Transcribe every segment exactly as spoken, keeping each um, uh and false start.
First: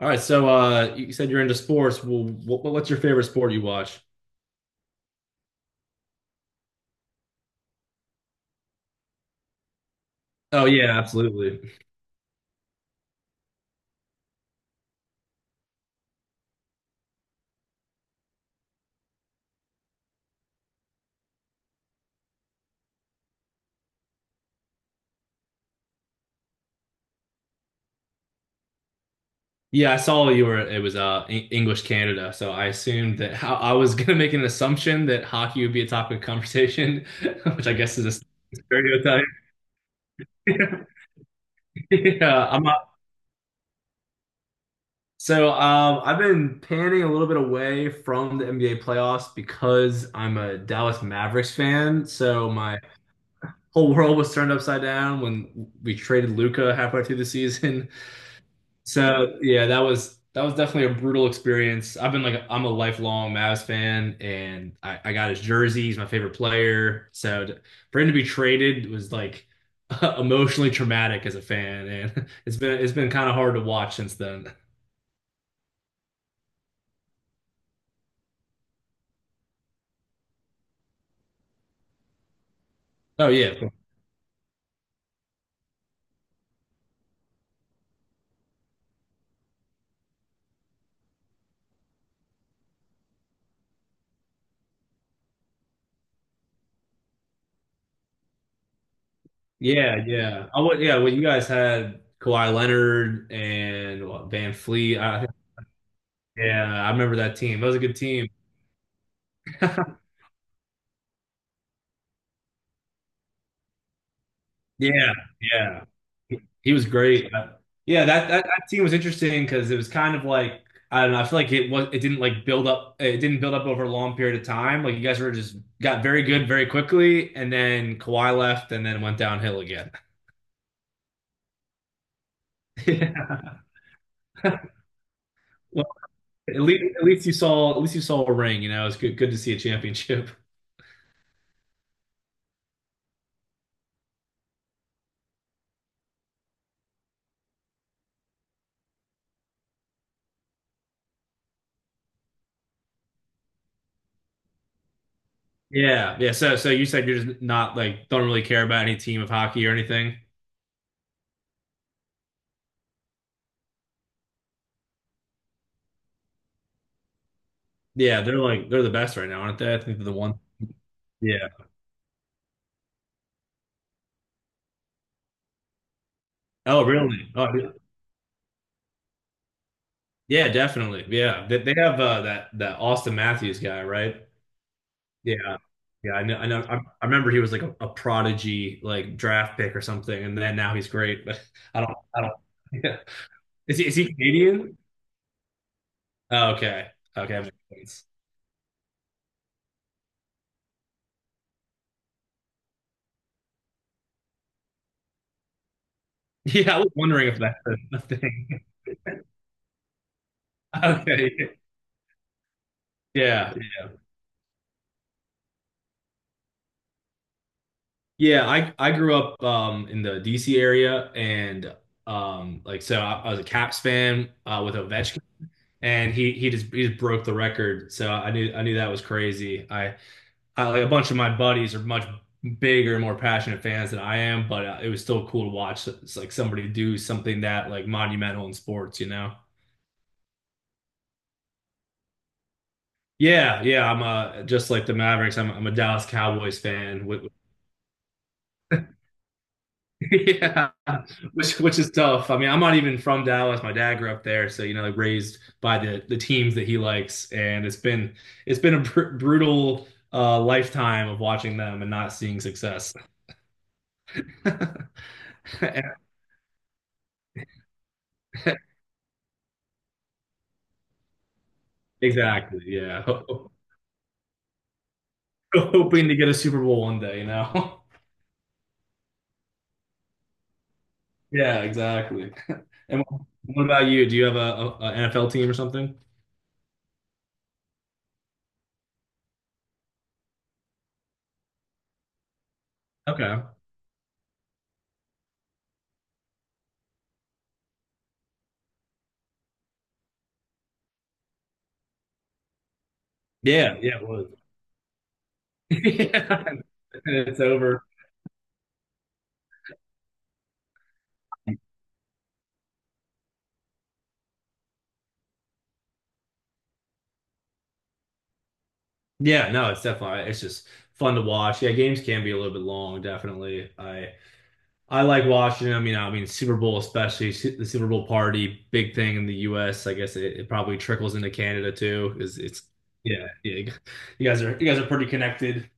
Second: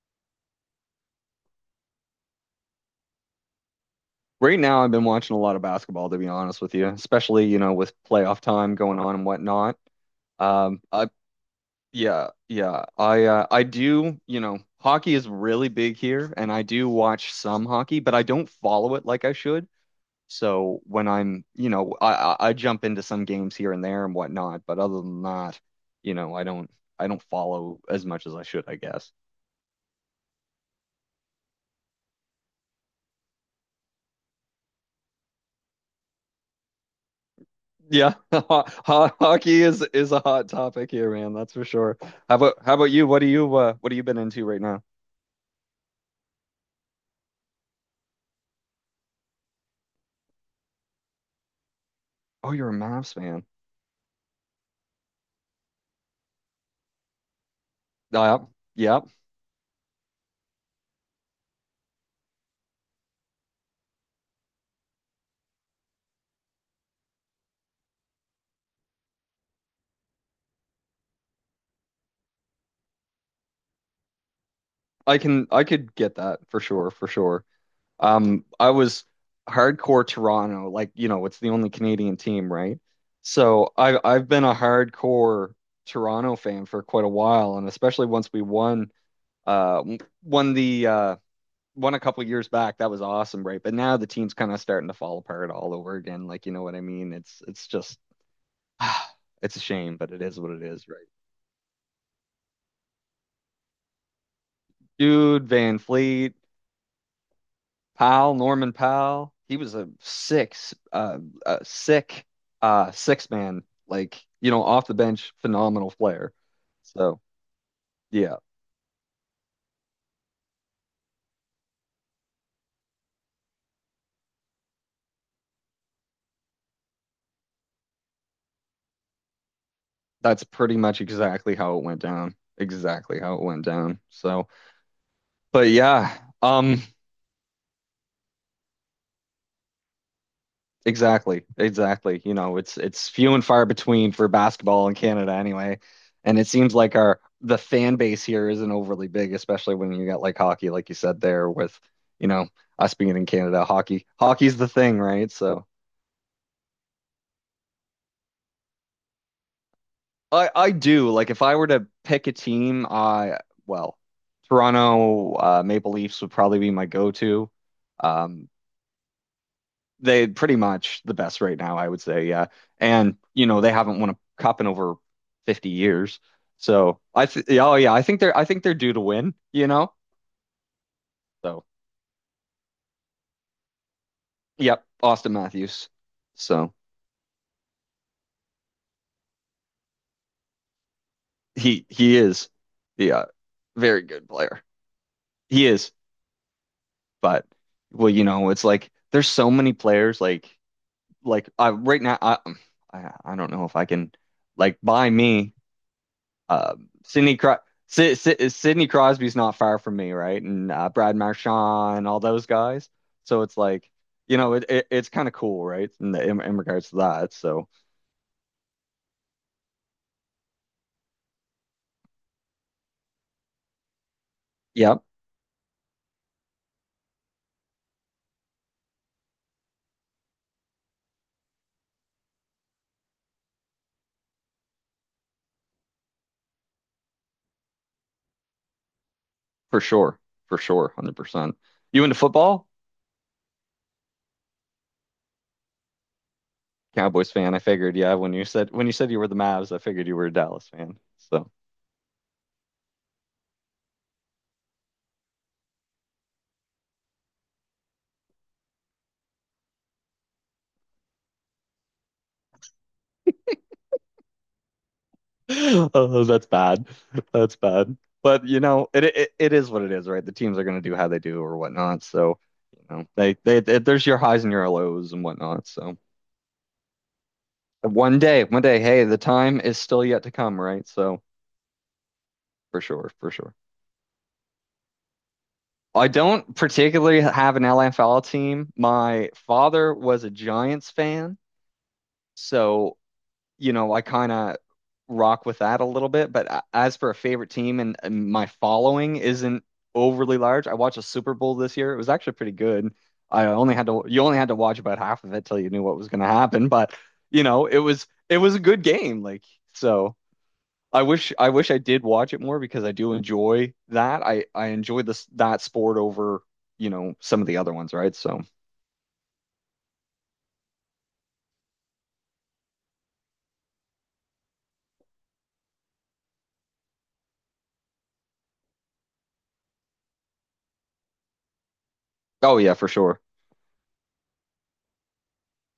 All right, so uh, you said you're into sports. Well, what, what's your favorite sport you watch? Right now, I've been watching a lot of basketball, to be honest with you, especially, you know, with playoff time going on and whatnot. Oh Um, yeah, I, absolutely. yeah, yeah, I, uh, I do, you know, hockey is really big here, and I do watch some hockey, but I don't follow it like I should. So when I'm, you know, I, I I jump into some games here and there and whatnot, but other than that, you know, I don't, I don't follow as much as I should, I guess. Yeah, I saw you were. It was uh Eng- English Canada, so I assumed that how I was gonna make an assumption that hockey would be a topic of conversation, which I guess Yeah, is a ho ho- stereotype. hockey is is a hot topic here, man. That's for sure. How Yeah, about I'm how about not. you? What do you uh what have you been into right now? So um, I've been panning a little bit away from the N B A playoffs because I'm a Dallas Mavericks fan. So Oh, you're a my Mavs fan. whole world was turned upside down when we traded Luca halfway through the season. Yeah, yeah. So yeah, that was that was definitely a brutal experience. I've been like I'm a lifelong Mavs fan, and I, I got his jersey. He's my favorite player. So to, for him to be traded was like emotionally traumatic as a fan, and it's been it's been kind of hard to watch since then. I can I could get that for sure, for sure. Um, I was hardcore Toronto, like you know, it's the only Canadian team, right? Oh yeah, So I I've been a hardcore Toronto fan for quite a while, and especially once we won uh won the uh won a couple years back. That was awesome, right? But now the team's kind of starting to fall apart all over again. Like, you know what I mean? It's it's just it's a shame, yeah, but it is yeah. what I it would, is, yeah. right? Well, you guys had Kawhi Leonard and what, Van Fleet. I, Dude, Van Fleet, Yeah, I remember that team. That was a good team. Powell, Norman Powell. He was a six, uh, a sick, uh, six man. Like, you know, off the Yeah, bench, yeah. phenomenal player. He he was So great. Uh, Yeah, that, yeah, that, that team was interesting because it was kind of like I don't know. I feel like it was it didn't like build up. It didn't build up over a long period of time. Like you guys were just got very good very quickly, and then Kawhi left, and then went downhill again. that's pretty much exactly how it went down. Exactly how Yeah. it went down. So, but Well, yeah, at um, least at least you saw at least you saw a ring. You know, it's good good to see a championship. exactly, exactly. You know, it's it's few and far between for basketball in Canada anyway. And it seems like our the fan base here isn't overly big, especially when you got like hockey, like you said there with, you know, us being in Canada, hockey hockey's the thing, right? So Yeah, yeah. So so you said you're just not like don't really care about any team of hockey or anything. I I do like if I were to pick a team, I well, Toronto uh, Maple Leafs would probably be my go-to. Yeah, they're Um, like they're the best right now, aren't they? I think they're the They one. pretty much the best Yeah. right now, I would say. Yeah. And, you know, they haven't won a cup in over fifty years. Oh, So I really? th Oh, yeah, oh yeah, I think they're I think they're due to win, you know? yeah, definitely. Yeah, they, So they have uh, that that Austin Matthews guy, right? yep, Austin Yeah, Matthews. yeah. I know. I know. So I, I remember he was like a, a prodigy, like draft pick or something, and then now he's great. But I he don't. he I don't. is Yeah. the uh, Is he is very he good player. Canadian? He is, Oh, okay. Okay, but that makes sense. well, you know, it's like there's so many players like like I right now I I I don't know if I can like by me. Yeah, I Um, was wondering Sidney if Cro that's a Sid thing. Sid Sidney Crosby's not far from me, right? And uh, Brad Okay. Marchand, all those guys. So Yeah. it's like, you know, it, it it's kind of cool, right? In, the, in in regards to that. So Yeah, I I grew up um in the D C area and um like so I, I was a Caps fan uh with yeah, Ovechkin and he he just he just broke the record. So I knew I knew that was crazy. I, I like a bunch of my buddies are much bigger, more passionate fans than I am, but uh, it was still cool to watch. It's like somebody do something that like monumental in sports, you know? for sure, for sure, one hundred percent. You into football? Yeah, yeah. I'm a just like the Mavericks. I'm I'm a Dallas Cowboys fan with Cowboys fan, I figured. Yeah, when you said when you said you were the Mavs, I figured you were a Dallas yeah, fan. So which which is tough. I mean, I'm not even from Dallas. My dad grew up there, so you know, like raised by the the teams that he likes, and it's been it's been a br brutal uh, lifetime of watching them and not seeing success. oh, that's bad. That's bad. But you know, it it, it is what it is, right? The teams are going to do how they do or whatnot. So, Exactly. you Yeah, know, Ho- they, ho- they they there's your highs and your lows and whatnot. So hoping to get a Super Bowl one day, you know. one day, one day, hey, the time is still yet to come, right? So Yeah, exactly. for And sure, for sure. what about you? Do you have a N F L team or something? I don't particularly have an L F L team. My father was a Giants fan, so Okay. you know, I kind of rock with that a little bit. But as for a favorite team and, and my following isn't overly large. I watched a Super Bowl this year. It was actually pretty good. I only Yeah, had yeah, to it You was. only had to watch about half of it till you knew what was going to Yeah, happen. But it's you know, it over. was it was a good game. Like so, I wish I wish I did watch it more because I do enjoy that. I I enjoy this that sport over you know some of the other ones, right? So, Yeah, no, it's definitely it's just fun to watch. Yeah, games can be a little bit long, definitely. I I like watching them, you know, I mean Super Bowl especially, su- the Super Bowl party, big thing in the U S. I guess it, it probably trickles into Canada too. Is oh it's yeah, for sure. yeah, yeah. You guys are you guys are pretty connected.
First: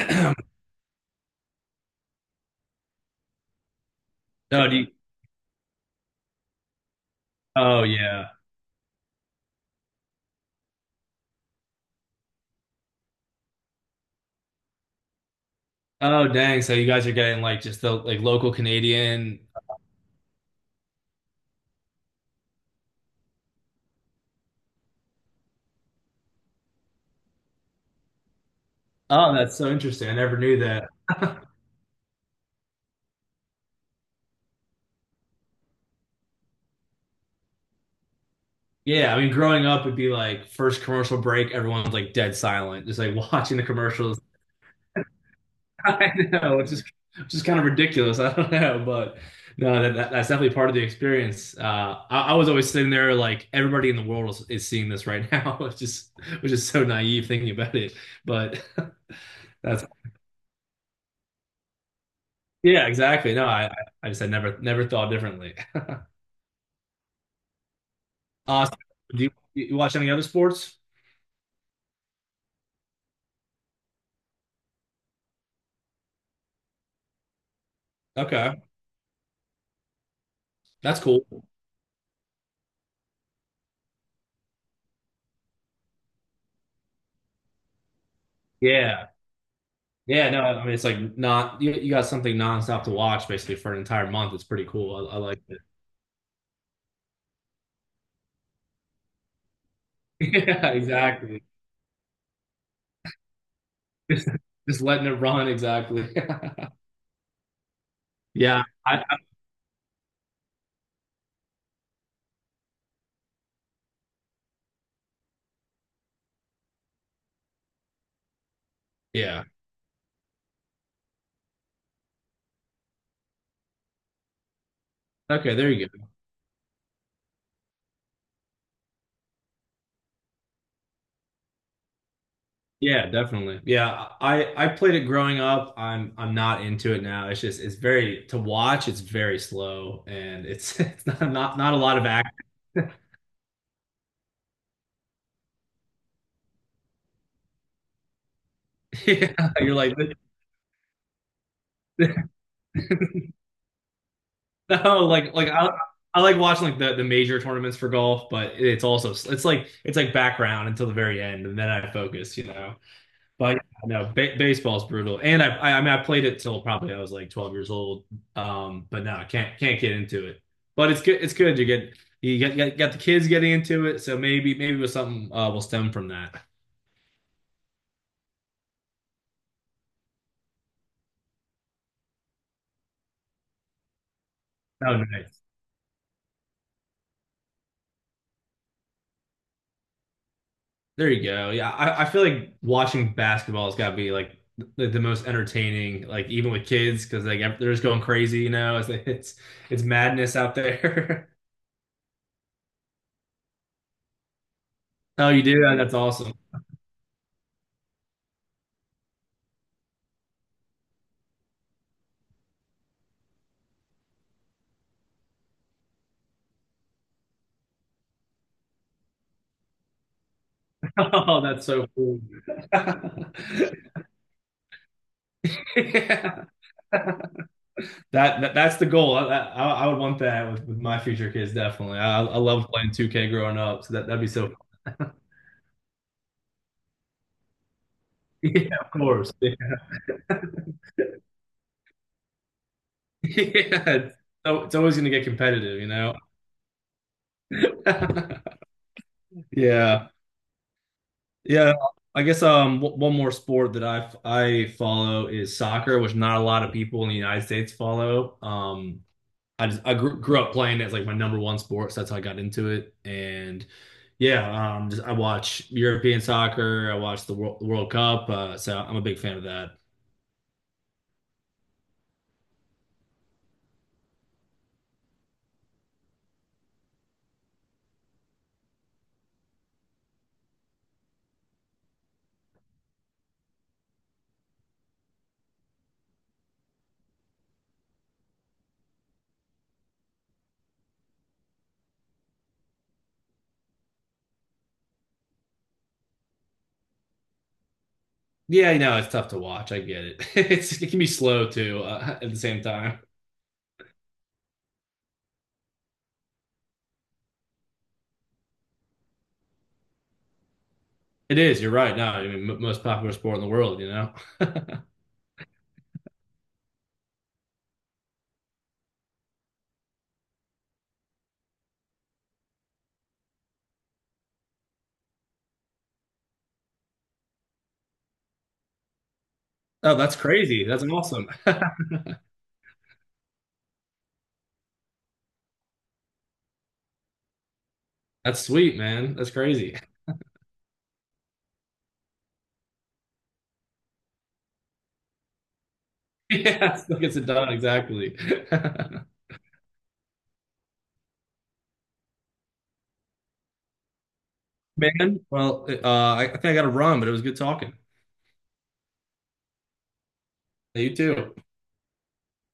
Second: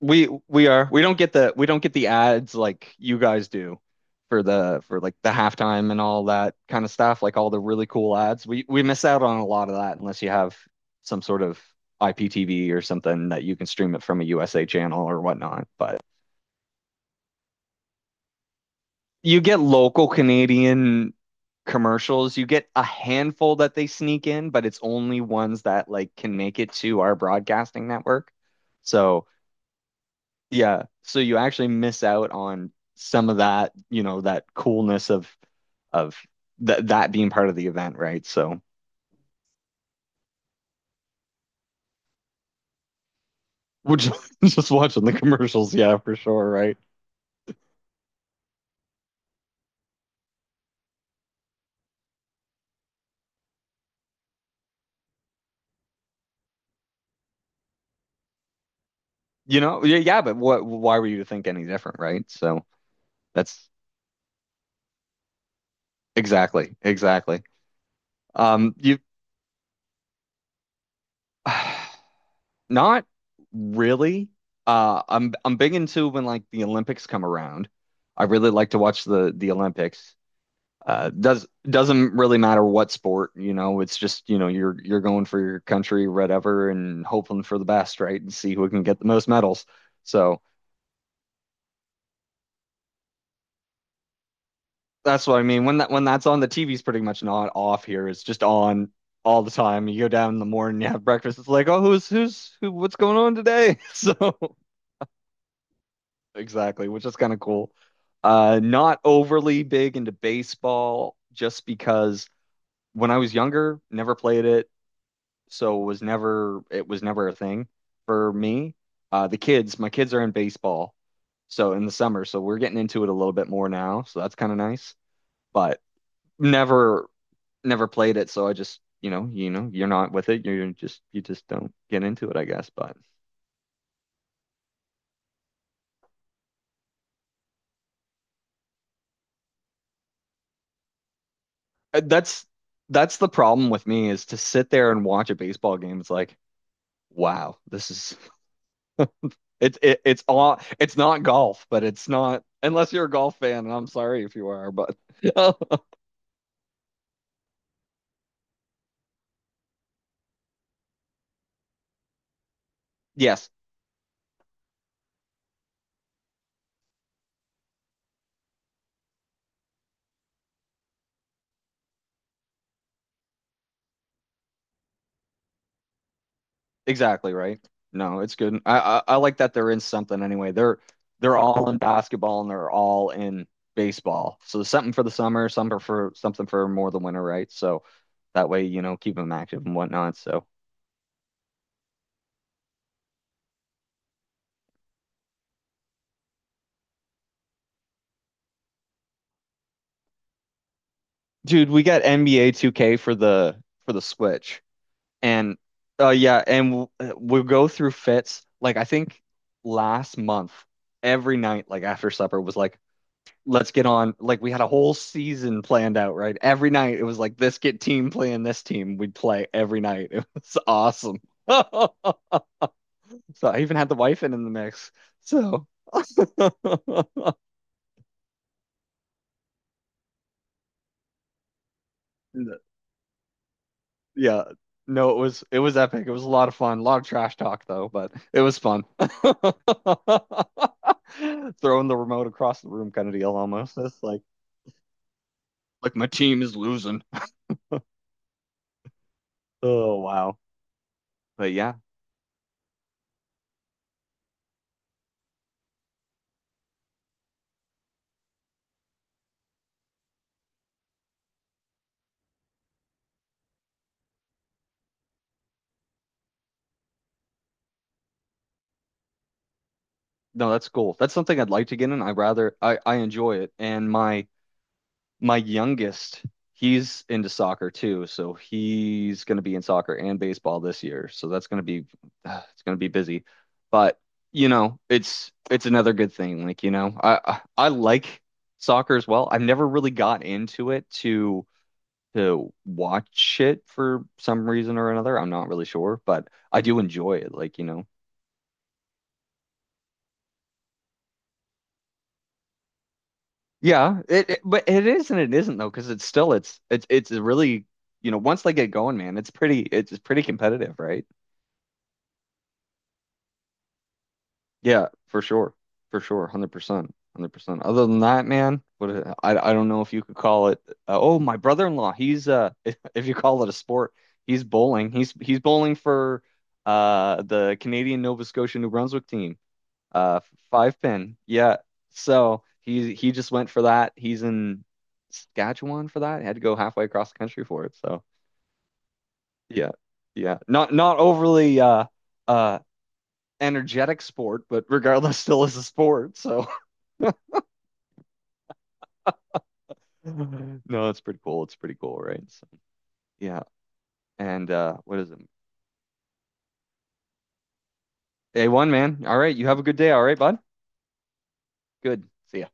We we are. We don't get the we don't get the ads like you guys do for Oh, do the you, for like the halftime and all that kind of stuff, like all the oh really cool yeah. ads. We we miss out on a lot of that unless you have some sort of I P T V or something that you can stream it from a U S A channel or whatnot. But Oh dang, so you guys are getting like just the like local you Canadian. get local Canadian commercials. You get a handful that they sneak in, but it's only ones that like can make it to our broadcasting network. So Oh, that's so interesting. I never knew yeah, that. so you actually miss out on some of that, you know, that coolness of of that that being part of the event, right? So, Yeah, I mean, growing up would be like first commercial break, everyone's like dead silent, just like watching the which commercials. just watching the commercials, yeah, I for sure, know it's right? just it's just kind of ridiculous. I don't know, but no, that, that- that's definitely part of the experience. Uh, I, I was always sitting there like everybody in the world is, is seeing this right now. It's just, which is so naive thinking about it. But You that's know, yeah, yeah, but what why were you to think any different, right? So, yeah, exactly. No, that's I I just had never never thought differently. exactly, exactly. Uh, so Um, you do you, you watch any other sports? not really. Uh, I'm I'm big into when like the Olympics come around. I really Okay, like to watch the the Olympics. that's uh, cool. does doesn't really matter what sport, you know. It's just you know you're you're going for your country, whatever, and hoping for the best, right? And see who can get the Yeah. most medals. Yeah, no, So I mean it's like not you, you got something nonstop to watch basically for an entire month. It's pretty cool. I, I that's what like I it. mean. When that when that's on, the T V's pretty much not off here. It's just on all the time. You go down in the Yeah, morning, you have breakfast. exactly. It's like, oh, who's who's who? What's going on today? Just, So just letting it run, exactly. exactly, which is kind of cool. Uh, Yeah, I, Not I- overly big into baseball, just because when I was younger, never played it. So it was never it was never a thing for me. Uh, the yeah. kids, my kids are in baseball, so in the summer, so we're getting into it a little bit more now, so that's kind of nice. Okay, there But you go. never never played it, so I just you know you know you're not with it, you're just you just don't get into it, I guess. But Yeah, definitely. Yeah, I I played it growing up. I'm I'm not into it now. It's just it's very to watch. It's very slow and it's it's not not, not a lot uh, of act. that's that's the problem with me is to sit there and watch a baseball game. It's like wow, this is Yeah, you're it, like it it's all, it's not golf, but it's not unless you're a golf fan, and I'm sorry if you are, but No, like like I I like watching like the, the major tournaments for golf, but it's also it's like it's like background until the very end, and then I focus, you know. yes. But yeah, no, ba- baseball's brutal, and I, I I mean I played it till probably I was like twelve years old, um, but no, I can't can't get into it. But it's good it's good you get you get, get got the kids getting into it, so maybe maybe it was something uh, will stem from that. Exactly right. No, it's good. I, I I like that they're in something anyway. They're they're all in basketball and they're all in baseball. So there's something Oh, for the nice. summer, something for for- something for more the winter, right? So that way, you know, keep them active and whatnot. So, There you go. Yeah, I, I feel like watching basketball has got to be like the, the most entertaining, like even with kids, because like they're just going crazy, you know. It's it's, it's madness out there. dude, we got N B A two K for the for the Switch, Oh, you and do? That's uh, awesome. yeah, and we'll, we'll go through fits. Like I think last month, every night, like after supper, was like, let's get on. Like we had a whole season planned out, right? Every night it was like this get team playing this team. We'd play every night. It was awesome. Oh, that's so so cool. I even had the wife in in the mix. So Yeah. That, that that's the goal. I, I I would want that with, with my future kids definitely. I I love playing two K growing up, so that that'd be yeah, so. no, it was it was epic. It was a lot of fun. A lot of trash talk though, but it was Yeah, fun. of course. Yeah. Throwing the remote across the room kind of deal almost. It's Yeah. like So it's always going to get competitive, you like my know. team is losing. Oh Yeah. wow. But yeah, Yeah, I guess um w- one more sport that I I follow is soccer, which not a lot of people in the United States follow. Um, I just I grew, grew up playing it as like my number one sport, so that's how I got into it. And yeah, um, just I watch European soccer, I watch the World, the World Cup, uh, so I'm a big fan of that. no, that's cool. That's something I'd like to get in. I rather I I enjoy it. And my my youngest, he's into soccer too, so he's going to be in soccer and baseball this year. So that's going to be uh, it's going to be busy. But, you know, it's it's another good thing. Like, you know, I I, I like soccer as well. I've never really got into it to to watch it for some reason or another. I'm not really sure, but I do enjoy it. Like, you know. Yeah, you know it's tough to watch. I get it. It's it can be slow too uh, at the same time. Yeah, it, it- but it is and it isn't though, because it's still it's it's it's a really you know once they get going, man, it's pretty it's it's pretty competitive, right? It is. You're right. No, I mean m most popular sport in the world. You know. Yeah, for sure, for sure, one hundred percent, one hundred percent. Other than that, man, what a- I I don't know if you could call it. Uh, oh, my brother-in-law, he's uh if, if you call it a sport, he's bowling. He's he's bowling for uh the Canadian Nova Scotia New Brunswick team. Oh, that's Uh, crazy. Five That's pin. awesome. Yeah. So he he just went for that. He's in Saskatchewan for that. Had to go halfway across the country for it. So That's sweet, man. That's yeah, crazy. yeah. Not not overly uh uh energetic sport, but regardless, still is a sport. So Yeah, still gets it done exactly. no, it's pretty cool. It's pretty cool, right? So yeah. And uh, what is it? Man, well, uh, I I think I got to run, but it was good talking. A one, man. All right. You have a good day. All right, bud. You too. Good. See ya.